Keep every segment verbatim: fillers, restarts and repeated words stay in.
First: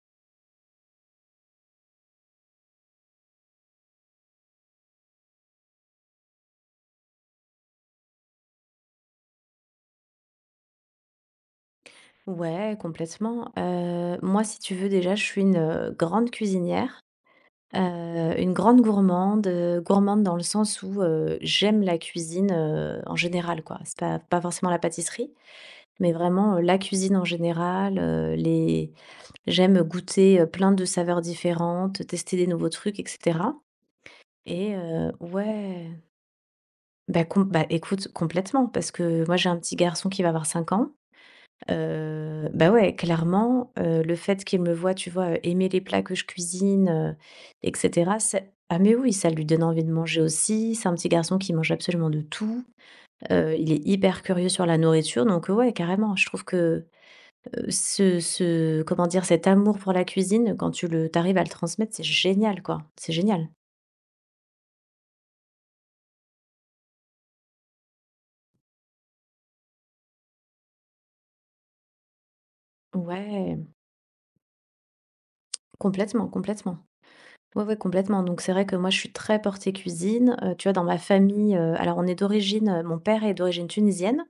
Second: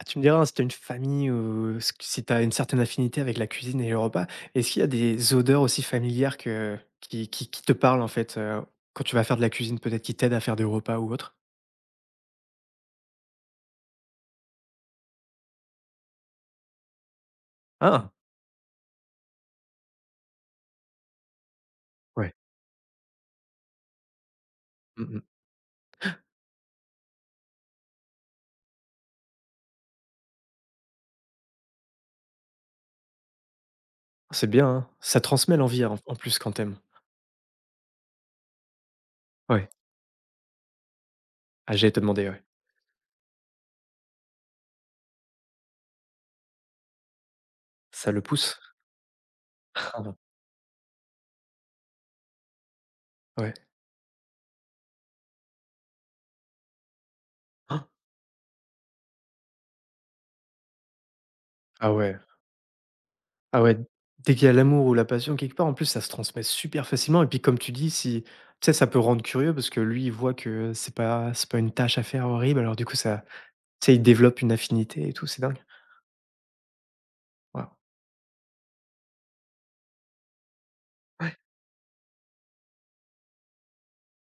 Ah, tu me diras, hein, si tu as une famille ou s si tu as une certaine affinité avec la cuisine et le repas, est-ce qu'il y a des odeurs aussi familières que qui qui qui te parlent, en fait, heu, quand tu vas faire de la cuisine, peut-être qui t'aident à faire des repas ou autre? Ouais, complètement. Heu, moi, si tu veux, déjà, je suis une, heu, grande cuisinière, heu, Ah! une grande gourmande, heu, gourmande dans le sens où, heu, j'aime la Ouais. cuisine, heu, en général, quoi. C'est pas pas forcément la Mmh mh. pâtisserie, mais vraiment, heu, la cuisine en général, heu, les j'aime goûter, heu, plein de saveurs différentes, tester des nouveaux trucs et cetera, C'est bien, et hein. heu, Ça transmet l'envie ouais, en en plus quand t'aimes. Aimes. bah, com bah, écoute, complètement, parce que moi, j'ai un Ouais. petit garçon qui va avoir cinq ans. Ah, j'allais te demander, ouais. Heu, bah, ouais, clairement, heu, le fait qu'il me voit, tu vois, heu, aimer les plats que je cuisine, heu et Ça cetera, le ça pousse? ah, mais oui, ça lui donne envie de Ah, manger aussi. C'est un petit garçon qui mange absolument de tout. Heu, ouais. Il est hyper curieux sur la nourriture, donc heu, ouais, carrément, je trouve que, heu, Ah ce ce comment dire? Cet amour pour la cuisine, quand tu le tu arrives à le ah transmettre, c'est ouais. génial, quoi. C'est génial. Ah ouais, dès qu'il y a l'amour ou la passion quelque part, en plus, ça se transmet super facilement et puis comme tu dis, si tu sais, ça peut rendre curieux parce que lui, il voit que c'est pas c'est pas une tâche à faire horrible, alors du coup ça. Ouais, Tu sais, ils développent une affinité et tout, c'est dingue. complètement, complètement. Ouais, Waouh. ouais, complètement. Donc c'est vrai que moi, je suis très portée cuisine. Heu, tu vois, dans ma Ouais. famille, heu, alors on est d'origine, heu, mon père est d'origine tunisienne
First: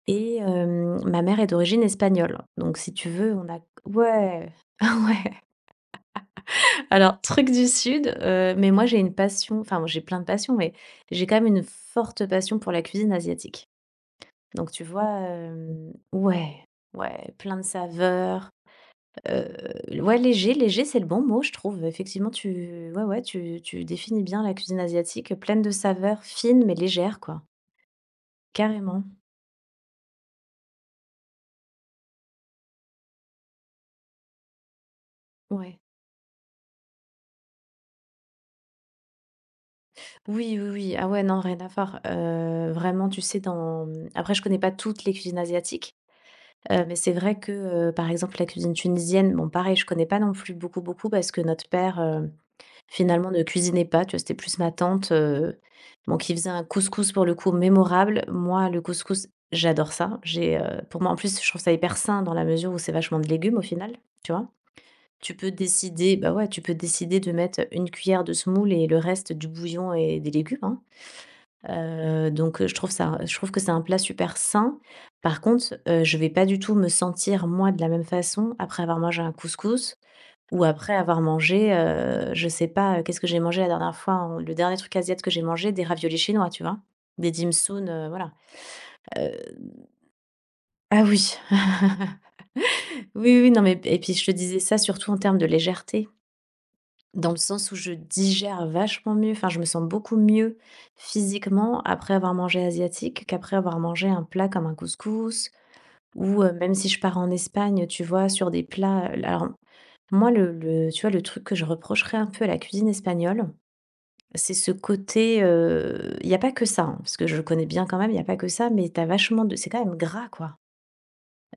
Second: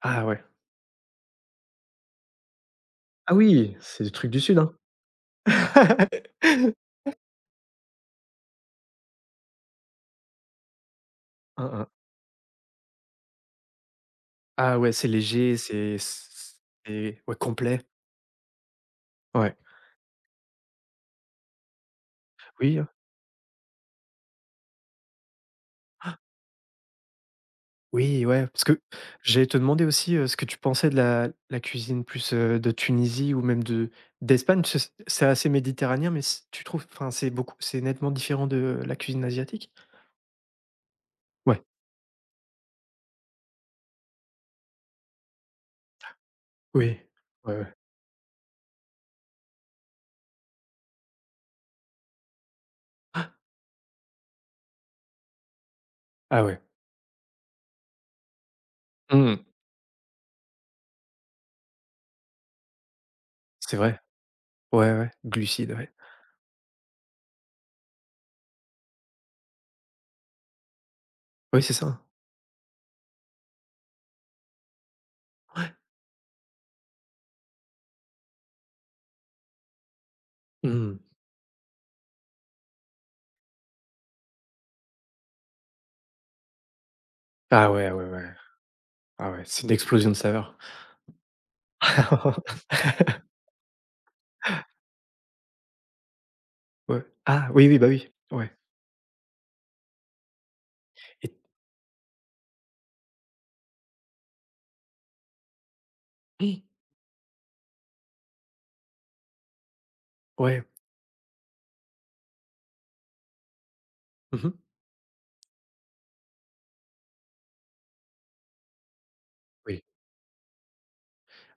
Ah et ouais. hem, ma mère est d'origine espagnole. Donc si tu veux, Ah on a oui, c'est des trucs du ouais, sud, hein. ouais. Alors truc du sud, heu, mais moi j'ai une passion, enfin moi j'ai plein de passions, mais j'ai quand même une Hein, hein. forte passion pour la cuisine asiatique. Donc Ah tu ouais, vois, c'est léger, hem c'est ouais, c'est ouais, ouais, plein de complet. saveurs. Heu, Ouais. Ouais, léger, léger, c'est le bon mot, je trouve. Effectivement, Oui, hein. tu ouais, ouais, tu tu définis bien la cuisine asiatique, pleine de saveurs fines mais légères, quoi. Oui, ouais, parce que Carrément, j'allais te demander aussi, heu, ce que tu pensais de la la cuisine plus, heu, de Tunisie ou même de d'Espagne, parce que c'est c'est assez ouais. méditerranéen, mais c tu trouves enfin, c'est beaucoup c'est nettement différent de euh, la cuisine asiatique? Oui, oui, oui. Ah ouais, non, rien Ouais. à voir. Heu, vraiment, tu sais, dans mmh, après, je connais pas toutes les cuisines asiatiques, heu, mais Oui. c'est vrai que, Ouais, ouais. heu, par exemple, la cuisine tunisienne, bon, pareil, je connais pas non plus beaucoup, beaucoup, parce que notre père, heu finalement, ne cuisinait pas, tu vois? C'était plus ma tante, heu, bon, qui Ah faisait ouais. un couscous pour le coup mémorable. Moi, le couscous, Mmh. j'adore ça. J'ai, heu, pour moi, en plus, je trouve ça hyper sain dans la mesure où c'est vachement de légumes au C'est final, vrai. tu vois? Ouais, ouais, Tu peux glucides, ouais. décider Bah, ouais, tu peux décider de mettre une cuillère de semoule et le reste du bouillon et des légumes, hein. Oui, c'est ça, hein. Heu, donc, heu, je trouve ça je trouve que c'est un plat super sain. Par contre, heu, je vais pas du tout me sentir moi de la même façon après avoir mangé un couscous ou après Mmh. avoir mangé, heu, je sais pas, heu, qu'est-ce que j'ai mangé la dernière fois, en le dernier truc asiatique que j'ai mangé, des raviolis chinois, tu vois? Des dim Ah sum, ouais, ouais, heu, ouais. voilà. Ah Heu, ouais, c'est une explosion de saveurs. ah oui. Oui, oui, non, mais et puis je te disais ça surtout en termes de légèreté, Ouais. dans le Ah oui, sens où oui, bah je oui, ouais digère vachement mieux, enfin je me sens beaucoup mieux et physiquement après avoir mangé asiatique qu'après avoir mangé un plat comme un couscous ou, heu, oui, même si je pars en Espagne, tu vois, sur des plats, euh, alors moi, le ouais. le tu vois, le truc que je reprocherais un peu à la cuisine espagnole, Mmh. c'est ce côté, il y a pas que ça, hein, parce que je le connais bien quand même, il y a pas que ça, mais t'as vachement de c'est Oui. quand même gras, quoi.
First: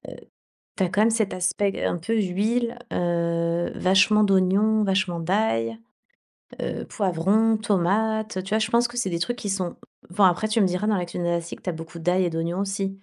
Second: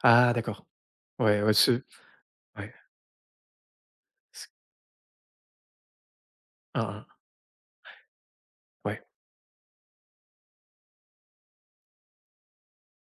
Ah d'accord. T'as quand même cet Ouais, ouais, ce aspect un peu ouais, huile, heu, vachement c d'oignons, vachement d'ail, heu, hein, hein, poivrons, tomates, tu vois? Je pense que ouais, c'est des trucs qui sont bon, après tu me diras, dans la cuisine asiatique, t'as beaucoup d'ail et d'oignons aussi,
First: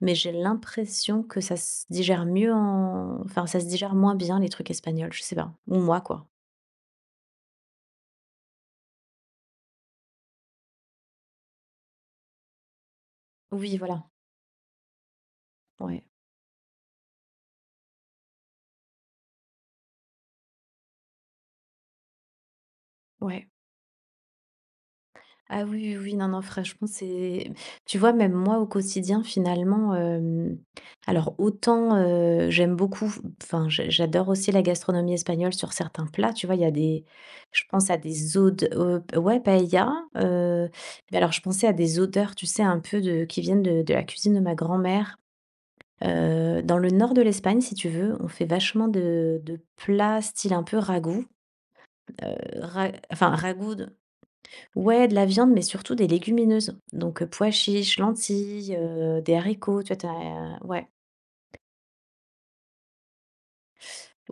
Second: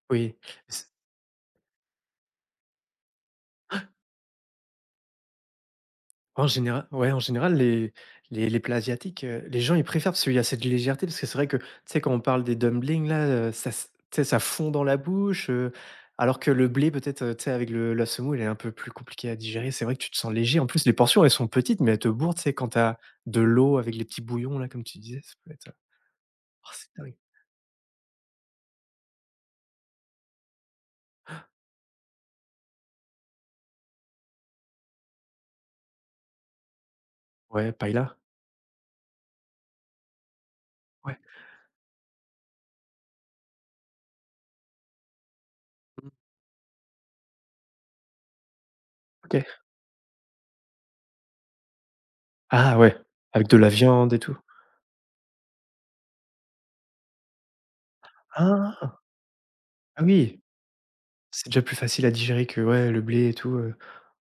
mais j'ai oui. l'impression que ça se digère mieux en enfin ça se digère moins bien les trucs espagnols, je sais pas, ou moi, quoi. En général, ouais, en général, les les les plats asiatiques, heu, les gens, ils préfèrent parce qu'il y a cette légèreté, parce que c'est vrai que, tu sais, quand on parle des dumplings là, heu, ça Oui, s voilà, tu sais, ça fond dans la bouche, heu, ouais, alors que le blé peut-être, heu, tu sais, avec le la semoule, elle est un peu plus compliquée à digérer. C'est vrai que tu te sens léger. En plus, les portions, elles sont petites, mais elles te bourrent, tu sais, quand t'as de ouais. l'eau avec les petits bouillons là, comme tu disais, ça peut Ah être, oui, oui, oui, non, non, oh, franchement, c'est dingue. c'est tu vois, même moi, au quotidien, finalement, hem, alors autant, heu, j'aime beaucoup, enfin, j'a j'adore aussi la gastronomie espagnole sur certains plats, tu vois? Il y a des Je Ouais, pense à paella, des odeurs, ouais, paella, heu, ouais. mais alors je pensais à des odeurs, tu sais, un peu, de qui viennent de de la cuisine de ma grand-mère. Mmh, Heu, dans le nord de l'Espagne, si tu veux, on fait vachement de OK. de plats style un peu ragoût, heu, Ah ra ouais, enfin avec de la ragoût. viande et tout. Ouais, de la viande, mais surtout des légumineuses. Donc, heu, pois chiches, lentilles, Ah! heu, des haricots, tu vois? Ah oui, Tu Ouais. c'est déjà plus facile à digérer que, ouais, le blé et tout, heu,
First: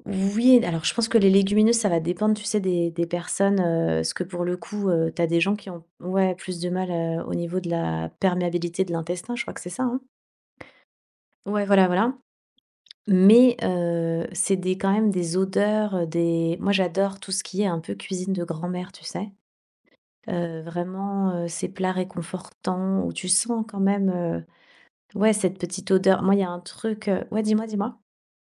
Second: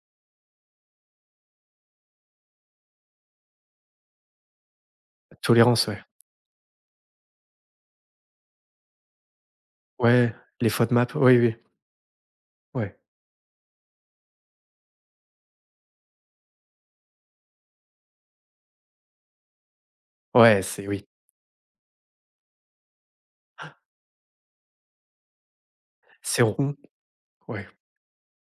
Oui, alors je pense que les légumineuses, ça va dépendre, tu sais, des des personnes, heu, parce que pour le coup, heu, tu des gens qui ont, tolérance, ouais. ouais, plus de mal, heu, au niveau de la perméabilité de l'intestin, je crois que c'est ça, hein? Ouais, les FODMAP, oui, oui, Ouais, voilà, voilà. ouais. Mais, heu, c'est des, quand même, des odeurs, heu, des moi j'adore tout ce qui est un peu cuisine de grand-mère, tu sais? Heu, Ouais, c'est oui, Vraiment, heu, ces plats réconfortants où tu sens quand même, euh, ouais, cette petite odeur. Moi, il c'est y a un rond, truc, heu ouais, ouais. dis-moi, dis-moi?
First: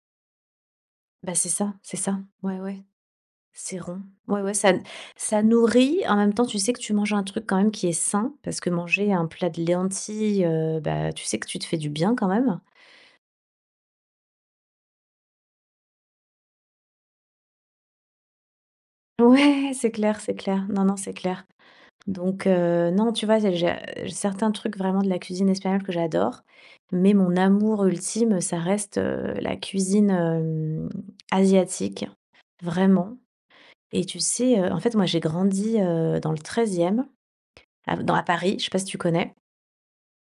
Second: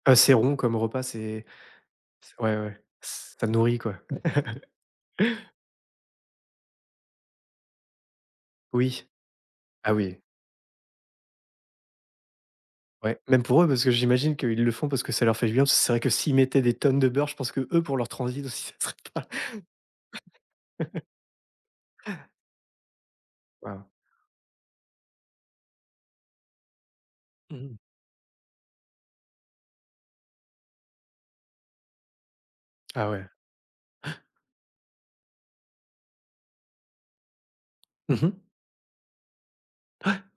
Heu, c'est rond comme repas, Bah, c'est c'est ça, c'est ça. c'est ouais, Ouais, ouais, ouais, ça nourrit, c'est quoi. rond. Ouais, ouais, ça ça nourrit. En même temps, tu sais que tu manges un truc quand même qui est sain, parce que Oui, manger un plat de ah oui, lentilles, heu, bah, tu sais que tu te fais du bien quand même. ouais, même pour eux, parce que j'imagine qu'ils le font parce que ça leur fait du bien, parce que c'est vrai que s'ils mettaient des tonnes de beurre, je pense que eux pour leur transit aussi, ça serait pas Ouais, c'est clair, c'est clair. Non, non, c'est clair. Donc, heu, non, tu vois, j'ai j'ai, waouh. euh, certains trucs vraiment de la cuisine espagnole que j'adore, mais mon Mmh. amour ultime, ça reste, heu, la cuisine, hem, asiatique, Ah vraiment. ouais. Et tu sais, heu, en fait, moi, j'ai grandi, heu, dans le treizième, à dans Mmh à mh. Paris, je sais pas si tu connais?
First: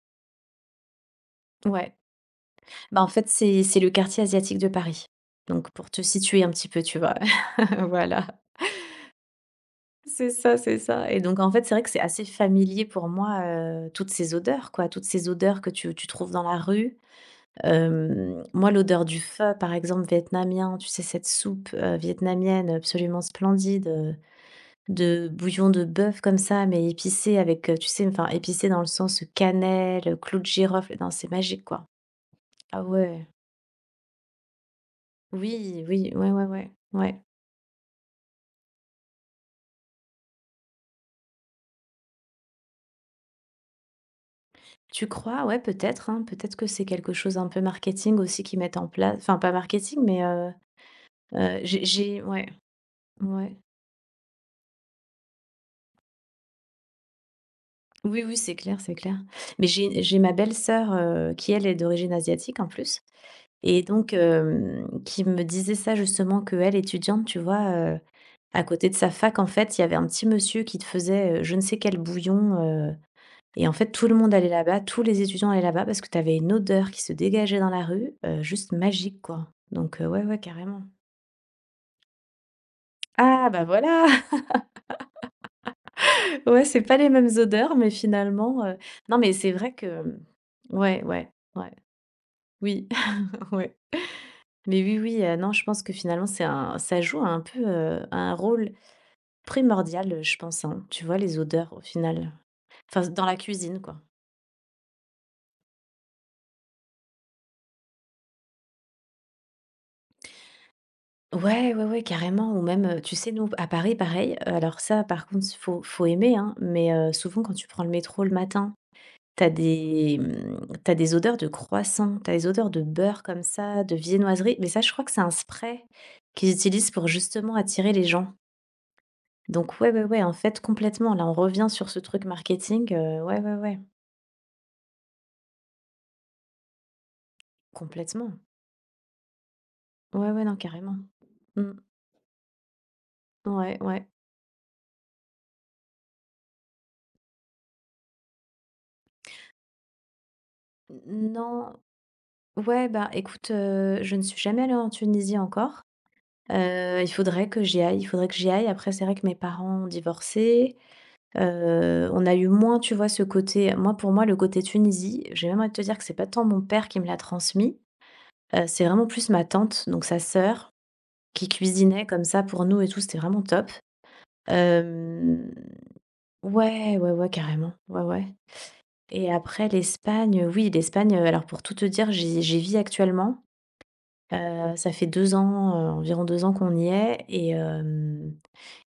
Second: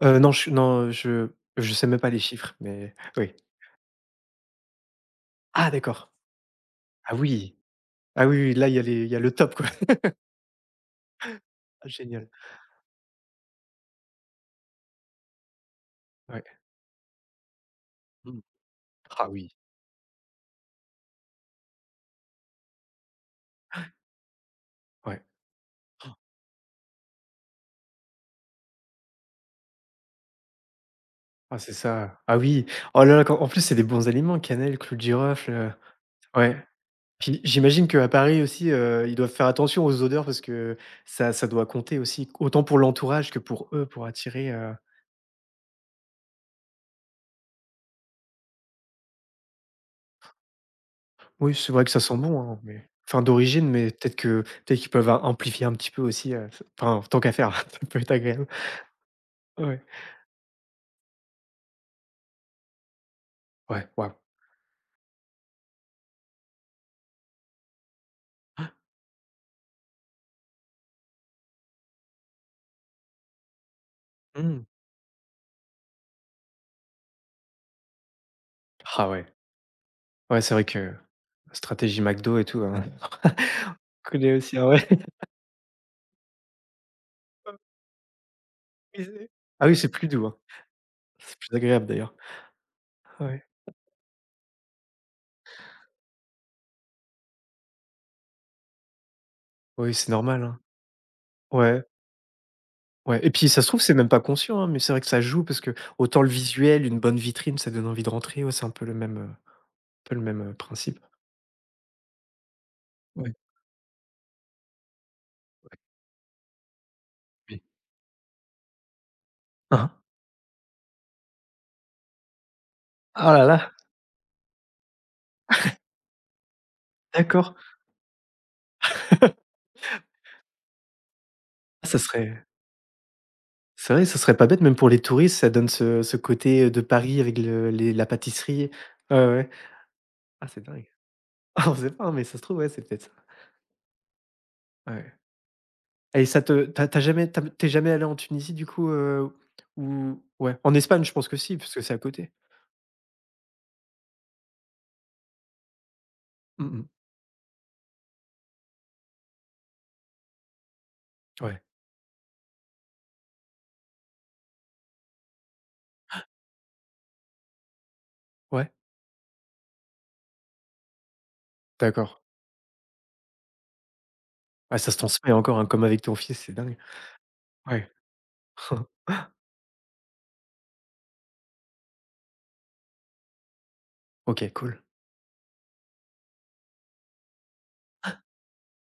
Euh, non, je non, je je sais Ouais. même pas les chiffres, mais Bah, en fait, oui. c'est c'est le quartier asiatique de Paris. Ah Donc pour te d'accord. situer un petit peu, tu vois? Ah oui. Voilà. Ah oui, oui, là, il y a les il y a le top, quoi. C'est ça, c'est ça. Et donc en fait, c'est vrai Ah que c'est assez génial, familier pour moi, heu, toutes ces odeurs, quoi, toutes ces odeurs que tu tu trouves dans la ouais. rue. Mmh. Hem, moi, l'odeur du Ah pho, oui, par exemple, vietnamien, tu sais, cette soupe, heu, vietnamienne absolument splendide, heu ouais. de bouillon de bœuf comme ça, mais épicé avec, heu, tu sais, enfin épicé dans le sens cannelle, heu, clou de girofle, non, c'est Ah magique, c'est quoi. ça. Ah oui. Ah Oh là là, ouais, quand en plus, c'est des bons aliments, cannelle, clou de girofle, heu, oui, oui, ouais, ouais, ouais. ouais, ouais. Puis j'imagine qu'à Paris aussi, heu, ils doivent faire attention aux odeurs parce que ça ça doit compter aussi, autant pour l'entourage que pour eux, pour attirer, heu Tu crois? Ouais, peut-être, hein, peut-être que c'est quelque chose un peu marketing aussi qu'ils mettent en place, enfin pas marketing, mais, heu oui, heu, c'est j'ai vrai que ça sent j'ai bon, ouais, hein, mais enfin ouais. d'origine, mais peut-être que peut-être qu'ils peuvent amplifier un petit peu aussi, heu, c enfin tant qu'à faire, ça peut être Oui, oui, agréable. c'est clair, c'est clair. Mais Ouais. j'ai j'ai ma belle-sœur, heu, qui, elle, est d'origine asiatique en plus, et Ouais, donc, waouh. hem, qui me disait ça justement, qu'elle étudiante, tu vois, euh, à côté de sa fac, en fait, il y avait un petit monsieur qui te faisait, heu, je ne sais quel bouillon, heu et en fait, tout le monde allait Mmh. là-bas, tous les étudiants allaient là-bas parce que tu avais une odeur qui se dégageait dans la rue, heu, juste Ah magique, ouais. quoi. Donc, heu, ouais, ouais, Ouais, c'est vrai carrément. que stratégie McDo et tout, hein. Ah bah, voilà! Je connais aussi, ah ouais. Ouais, c'est pas les mêmes odeurs, mais finalement, heu, non, mais c'est Ah vrai oui, c'est que, plus doux, hein. ouais, ouais, C'est plus ouais, agréable d'ailleurs. oui, Ouais. ouais. Mais oui, oui, heu, non, je pense que finalement, c'est un ça joue un peu, heu, un rôle Oui, c'est primordial, je normal, hein. pense, hein, tu vois, les odeurs, au Ouais, final. Enfin, ouais, dans et la puis ça se trouve, cuisine, c'est quoi. même pas conscient, hein, mais c'est vrai que ça joue parce que autant le visuel, une bonne vitrine, ça donne envie de rentrer, ouais, c'est un peu le même, heu, un peu le même, heu, principe. Ouais, ouais, ouais, carrément, ou même, heu, tu sais, Ouais, nous, à Paris, pareil, heu, alors ça, par contre, ouais, faut faut aimer, hein, mais heu, souvent, quand oui. tu prends le métro le matin, t'as Hein, hein. des, mmh, tu des odeurs de croissant, t'as des odeurs de beurre Oh comme là là, ça, de viennoiserie. Mais ça, je crois que c'est un spray qu'ils utilisent pour d'accord. justement attirer les gens. Donc, ouais, ouais, ouais, en fait, complètement, là, on revient sur ce Ça truc serait, marketing, heu, ouais, ouais, ouais, c'est vrai, ça serait pas bête même pour les touristes, ça donne ce ce côté, de Paris avec le les la complètement. pâtisserie. Ouais, ouais. Ouais, ouais, Ah, non, c'est dingue. carrément. Ah, Mmh. on sait pas, hein, mais ça se trouve, ouais, c'est peut-être ça. Ouais, ouais. Ouais. Et ça te t'as as jamais tu as jamais allé en Tunisie du coup, heu, ou ouais, en Espagne je pense que si, Non, parce que c'est à côté. ouais, bah, écoute, heu, je ne suis jamais allée en Tunisie encore. Mmh mh. Heu, il faudrait que j'y aille, il faudrait que j'y aille. Après, c'est vrai que mes parents ont divorcé. Ouais, Heu, on a eu moins, tu vois, ce côté moi, pour moi, le côté Tunisie, j'ai même envie de te dire que c'est pas tant mon père qui me l'a transmis, heu, ouais, c'est vraiment plus ma tante, donc sa sœur, qui cuisinait d'accord. comme ça pour nous et tout, c'était vraiment top. Ah ça se transmet Hem, encore, hein, comme avec ton fils, c'est dingue. ouais, ouais, ouais, carrément. Ouais. Ouais, ouais, et après l'Espagne, oui, l'Espagne, heu, alors pour tout te dire, j'y j'y vis actuellement. OK, Heu, cool. Ça fait deux ans, heu, environ deux ans qu'on y est, et hem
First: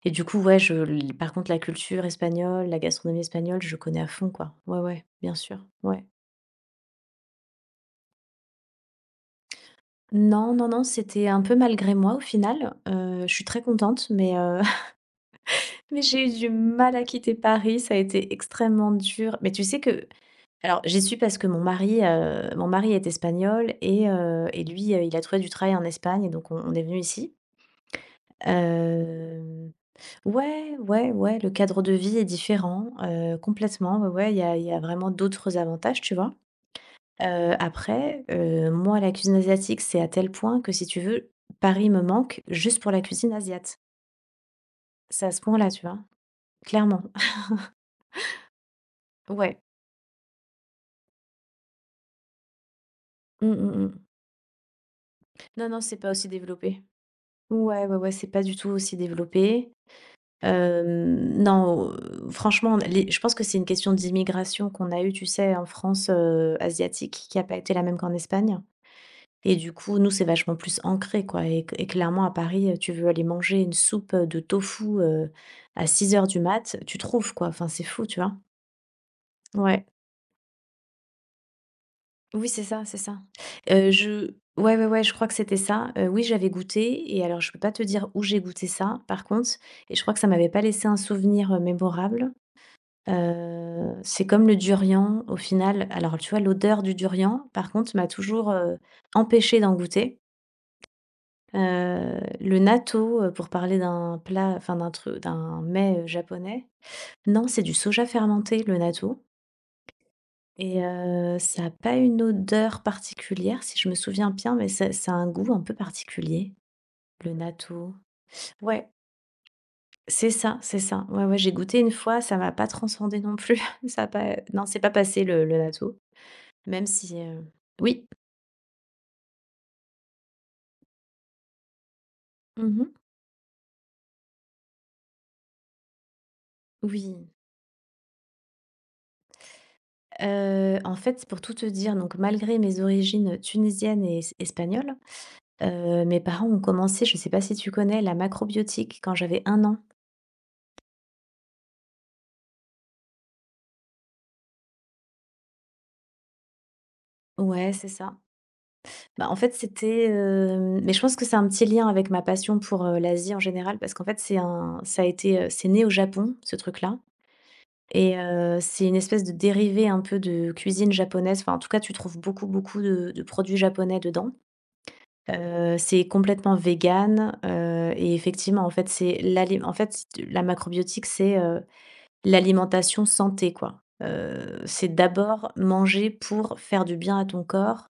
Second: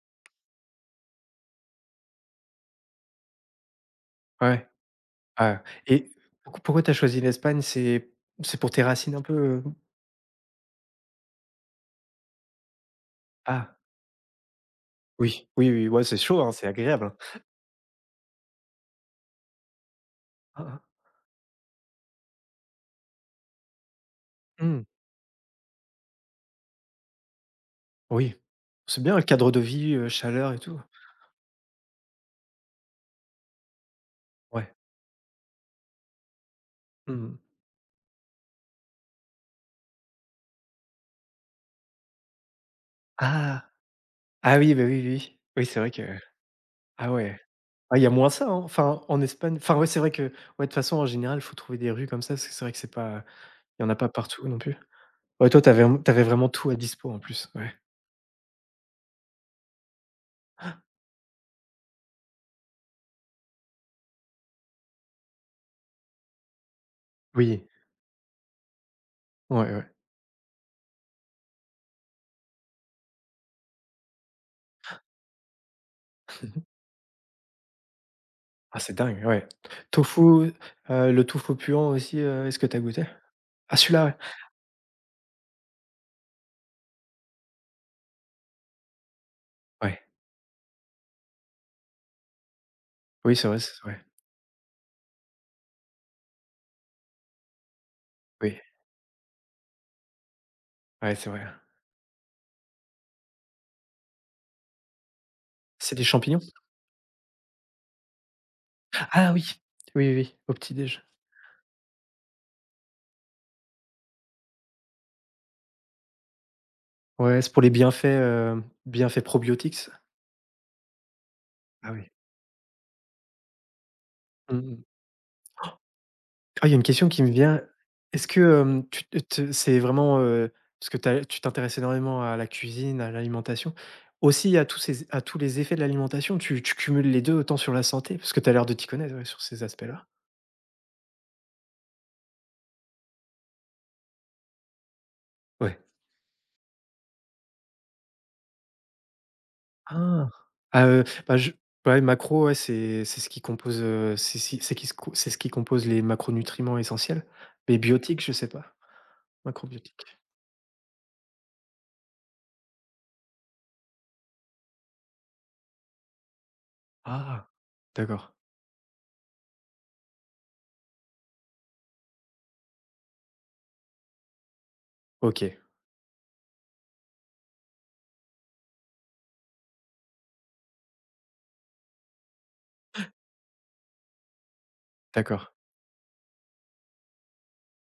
et du coup, ouais, je l par contre, la culture espagnole, la gastronomie espagnole, je connais à fond, quoi. Ouais. Ouais, ouais, bien Ah sûr, ouais. et pourquoi pourquoi t'as choisi l'Espagne? C'est c'est pour tes racines un peu, heu? Non, non, non, c'était un peu malgré moi, au final. Heu, je suis très Ah contente, mais heu, oui, oui, oui, mais ouais, c'est j'ai eu chaud, du hein, c'est mal à agréable, quitter hein. Paris, ça a été extrêmement dur. Mais tu sais que Ah alors, ah. j'y suis parce que mon mari, heu, mon mari est espagnol et heu et Mmh. lui, heu, il a trouvé du travail en Espagne et donc on on est venu ici. Oui. C'est bien, le cadre de Hem vie, heu, chaleur et Ouais, tout. ouais, ouais, le cadre de vie est différent, heu, complètement, ouais, ouais, il y a il y Ouais. a vraiment d'autres avantages, tu vois? Mmh. Heu, après, heu, moi, la cuisine asiatique, c'est à tel point que si tu veux, Paris me manque juste pour la cuisine Ah! asiate. Ah oui, bah, oui, oui. C'est à Oui, ce oui, point-là, c'est tu vrai vois? que Clairement. ah ouais. Ah, il y a moins ça, hein. Enfin, en Espagne Ouais. enfin, ouais, c'est vrai que ouais, de toute façon, en général, il faut trouver des rues comme ça, parce que c'est vrai que c'est pas Mmh mh, il y en mmh. a pas partout non plus. Ouais, toi, Non, non, t'avais c'est pas t'avais aussi vraiment tout à développé. dispo en plus, ouais. Ouais, ouais, ouais, c'est pas du tout aussi développé. Hem, non, heu, franchement, les je pense que c'est une question d'immigration qu'on a eue, tu sais, en France, heu, asiatique, qui n'a pas Oui, été la même qu'en Espagne. Et ouais, du ouais. coup, nous, c'est vachement plus ancré, quoi, et et clairement, à Paris, heu, tu veux aller manger une soupe, heu, de tofu, heu, à six heures du mat, tu trouves, quoi. Enfin, c'est fou, tu vois? Ah, c'est dingue, ouais. Ouais. Tofu, heu, le tofu puant aussi, heu, Oui, est-ce c'est que t'as ça, c'est goûté? ça. Ah, Heu, celui-là, ouais. je Ouais, ouais, ouais, je crois que c'était ça. Heu, oui, j'avais goûté et alors je peux pas te dire où j'ai goûté ça, par contre, et je Ouais. crois que ça m'avait pas laissé un souvenir, heu, mémorable. Oui, c'est vrai, c'est Heu, vrai. C'est comme le durian, au final. Alors, tu vois, l'odeur du durian, par contre, m'a toujours Oui, empêché d'en goûter. ouais, c'est vrai. Heu, le natto, heu, pour parler d'un plat, enfin d'un tru d'un C'est mets, des heu, champignons? japonais. Non, c'est du soja fermenté, le natto, Ah oui, oui, oui, oui, au petit et déj. heu, ça a pas une odeur particulière, si je me souviens bien, mais ça ça a un goût un peu particulier, le Ouais, c'est pour les natto. bienfaits, heu, Ouais, bienfaits probiotiques, ça? c'est ça, c'est ça. Ouais, ouais, j'ai goûté une Ah oui. fois, ça m'a pas transcendé non plus. Ça a pas, non, c'est Mmh. pas passé le le natto, Ah, il y a une même question si, qui me heu vient. oui. Est-ce que hem, tu te c'est vraiment, heu, parce que tu tu t'intéresses énormément à la Mmh. cuisine, à l'alimentation, aussi à tous ces à tous les effets de l'alimentation, tu tu cumules Oui. les deux autant sur la santé? Parce que tu as l'air de t'y connaître, ouais, sur ces aspects-là. Heu, en fait, pour tout te dire, donc malgré mes origines tunisiennes et es espagnoles. Ouais. Heu, mes parents ont commencé, je ne sais pas si tu connais la macrobiotique, quand j'avais un an. Ah! Ah, heu, bah, je ouais, macros, ouais, c'est c'est ce qui compose, heu, c'est si c'est qui se co c'est ce qui compose les macronutriments essentiels. Ouais, Mais c'est ça. biotiques, je sais pas. Bah, en fait, Macrobiotiques. c'était, hem mais je pense que c'est un petit lien avec ma passion pour, heu, l'Asie en général, parce qu'en fait, c'est un ça a été, heu, c'est né au Japon, ce truc-là, Ah! et D'accord. heu, c'est une espèce de dérivé un peu de cuisine japonaise. Enfin, en tout cas, tu trouves beaucoup, beaucoup de de produits japonais dedans. OK. Heu, c'est complètement vegan. Heu et effectivement, en fait, c'est l'alime en fait, la macrobiotique, c'est, heu l'alimentation santé, quoi. Heu, c'est d'abord D'accord. manger pour faire du bien à ton corps,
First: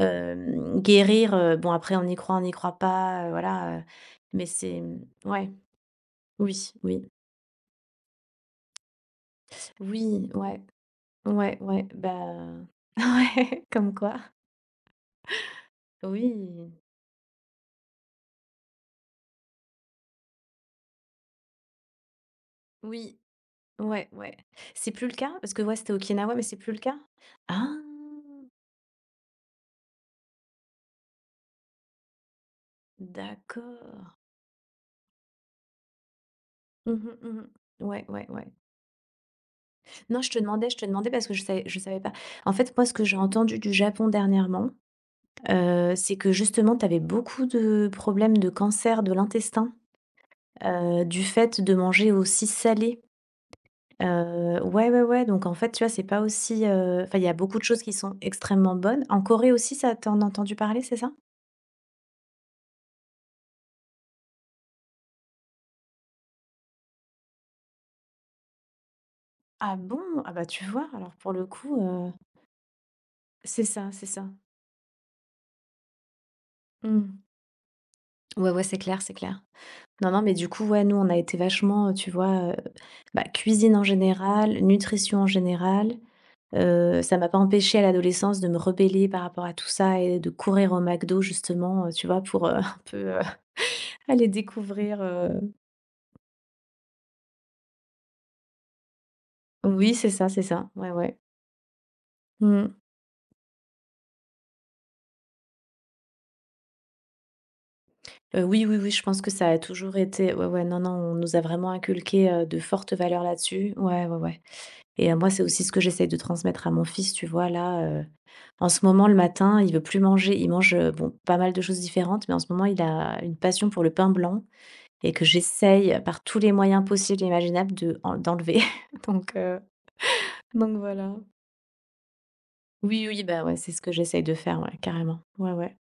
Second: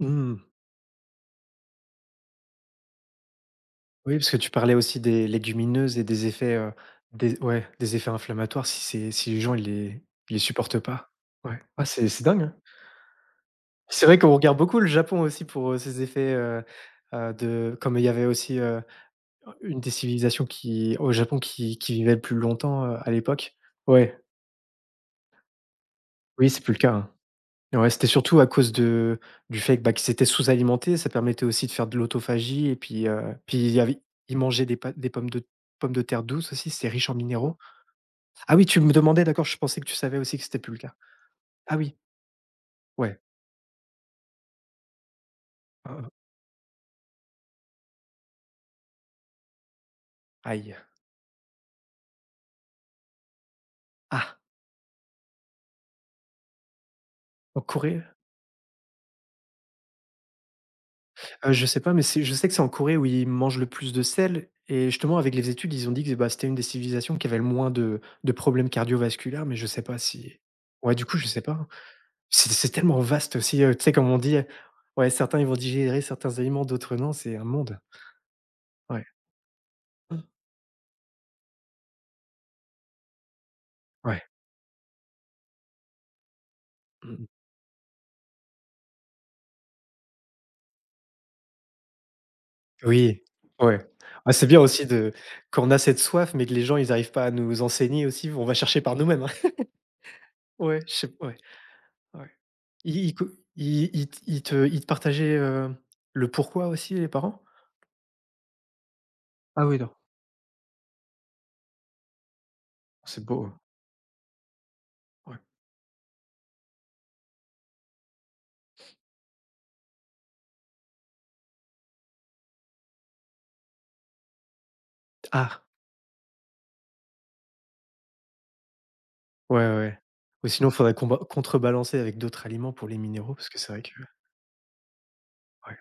Mmh. guérir, heu, bon, après on y croit, on n'y croit pas, heu, voilà, heu, Oui, parce que mais tu parlais c'est aussi des mmh, ouais, légumineuses et des effets, oui, heu, oui. des ouais, des effets inflammatoires si c'est si les gens ils les Oui, ils les ouais, supportent pas. ouais, Ouais. Ah ouais, c'est c'est dingue, bah, hein. ouais, comme C'est vrai quoi. qu'on regarde beaucoup le Japon aussi pour, heu, ses Oui, effets, heu heu, de comme il y avait aussi, heu, une des civilisations qui au Japon qui qui vivait plus longtemps, heu, à oui, l'époque. ouais, Ouais. ouais. C'est plus le cas? Parce que ouais, c'était Okinawa, mais Oui, c'est c'est plus plus le le cas, cas? hein. Ah! Ouais, c'était surtout à cause de du fait, que bah, qu'ils étaient sous-alimentés, ça permettait aussi de faire de l'autophagie et puis, heu, puis il y avait D'accord. ils mangeaient des pa des pommes de pommes de terre douces aussi, c'était Mmh riche en mh, mmh. minéraux. Ouais, ouais, ouais. Ah oui, tu me demandais, d'accord, je pensais que tu savais Non, je aussi te que c'était demandais plus je le te cas. demandais parce que je savais Ah je oui, savais pas. En fait, moi, ce que j'ai ouais, entendu du Japon dernièrement, heu, heu, c'est que justement, tu avais beaucoup de problèmes de cancer de l'intestin, aïe. heu, du fait de manger aussi salé. Ah, Heu, ouais, ouais, ouais, donc en fait, tu vois, c'est pas aussi, heu, enfin, il y a beaucoup en de choses qui Corée? sont extrêmement bonnes. En Corée aussi, ça, t'en as entendu parler, c'est ça? Heu, je sais pas, mais c'est je sais que c'est en Corée où ils mangent le plus de sel et justement avec les études, ils ont dit que, bah, c'était une des civilisations qui avait le moins de de problèmes cardiovasculaires, mais je Ah sais pas bon? Ah si bah, tu vois, ouais, du alors coup, je pour sais le pas, hein. coup, heu, C'est c'est tellement vaste aussi, c'est heu, tu ça, sais, c'est comme on ça. dit, heu, ouais, certains ils vont digérer certains aliments, d'autres non, Mmh. c'est un monde. Ouais, ouais, c'est clair, Ouais. c'est clair. Non, non, mais du coup, ouais, nous, on a été vachement, heu, tu vois, heu, bah, cuisine en Ouais. général, nutrition en général. Heu, ça Mmh. m'a pas empêché à l'adolescence de me rebeller par rapport à tout ça et de courir au McDo, justement, heu, tu vois, pour, heu, un peu, heu, Oui, ouais. aller Ah, c'est bien aussi découvrir, de heu quand on a cette soif, mais que les gens, ils arrivent pas à nous enseigner aussi, on va chercher par nous-mêmes, hein. oui, c'est ça, c'est ça. Ouais, Ouais, je sais ouais. ouais, ouais. Mmh. Ils ils co ils ils te ils te ils te partageaient, heu, le pourquoi aussi, les parents? Heu, oui, oui, oui, je pense que ça a Ah oui, non, toujours été, ouais, ouais, non, non, on nous a vraiment inculqué, heu, de fortes valeurs c'est beau, là-dessus. Ouais, ouais, ouais. Et heu, moi, ouais. c'est aussi ce que j'essaye de transmettre à mon fils, tu vois? Là, heu, en ce moment, le matin, il veut plus manger. Il mange, heu, bon, pas mal de choses différentes, mais en ce moment, il a une passion pour le pain blanc, et que Ah! j'essaye euh, par tous les moyens possibles et imaginables de en d'enlever. Donc Ouais, heu, ouais, ouais. Ou sinon, il donc faudrait voilà. comba contrebalancer avec d'autres aliments pour les Oui, oui, minéraux, bah, parce ouais, que c'est c'est ce vrai que que j'essaye de faire, ouais, carrément. Ouais, ouais. ouais,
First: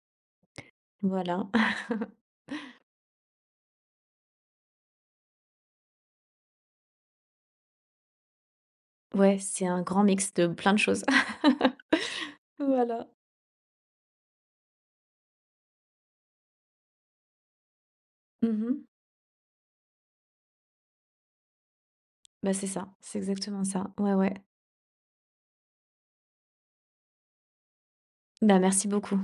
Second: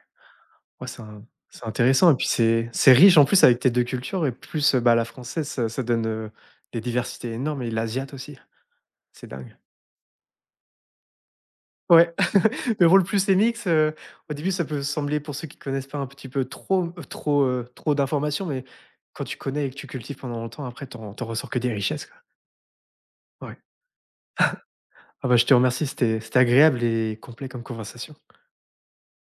ouais, c'est in Voilà. c'est intéressant et puis c'est c'est riche, en plus, avec tes deux cultures et plus, euh, bah, la française, ça ça donne, heu, des diversités énormes et l'asiate aussi. C'est Ouais, dingue. c'est un grand mix de plein de choses. Ouais. Le rôle Voilà. plus Mx, heu, au début, ça peut sembler, pour ceux qui connaissent pas, un petit peu trop heu, trop, heu, trop d'informations, mais Mmh. quand tu connais et que tu cultives pendant longtemps, après, tu en tu en ressors que des richesses, Bah, c'est ça, c'est quoi. Ouais. exactement ça. Ouais, ouais. Ah bah, je te remercie, c'était c'était agréable et complet comme conversation. Bah, merci beaucoup.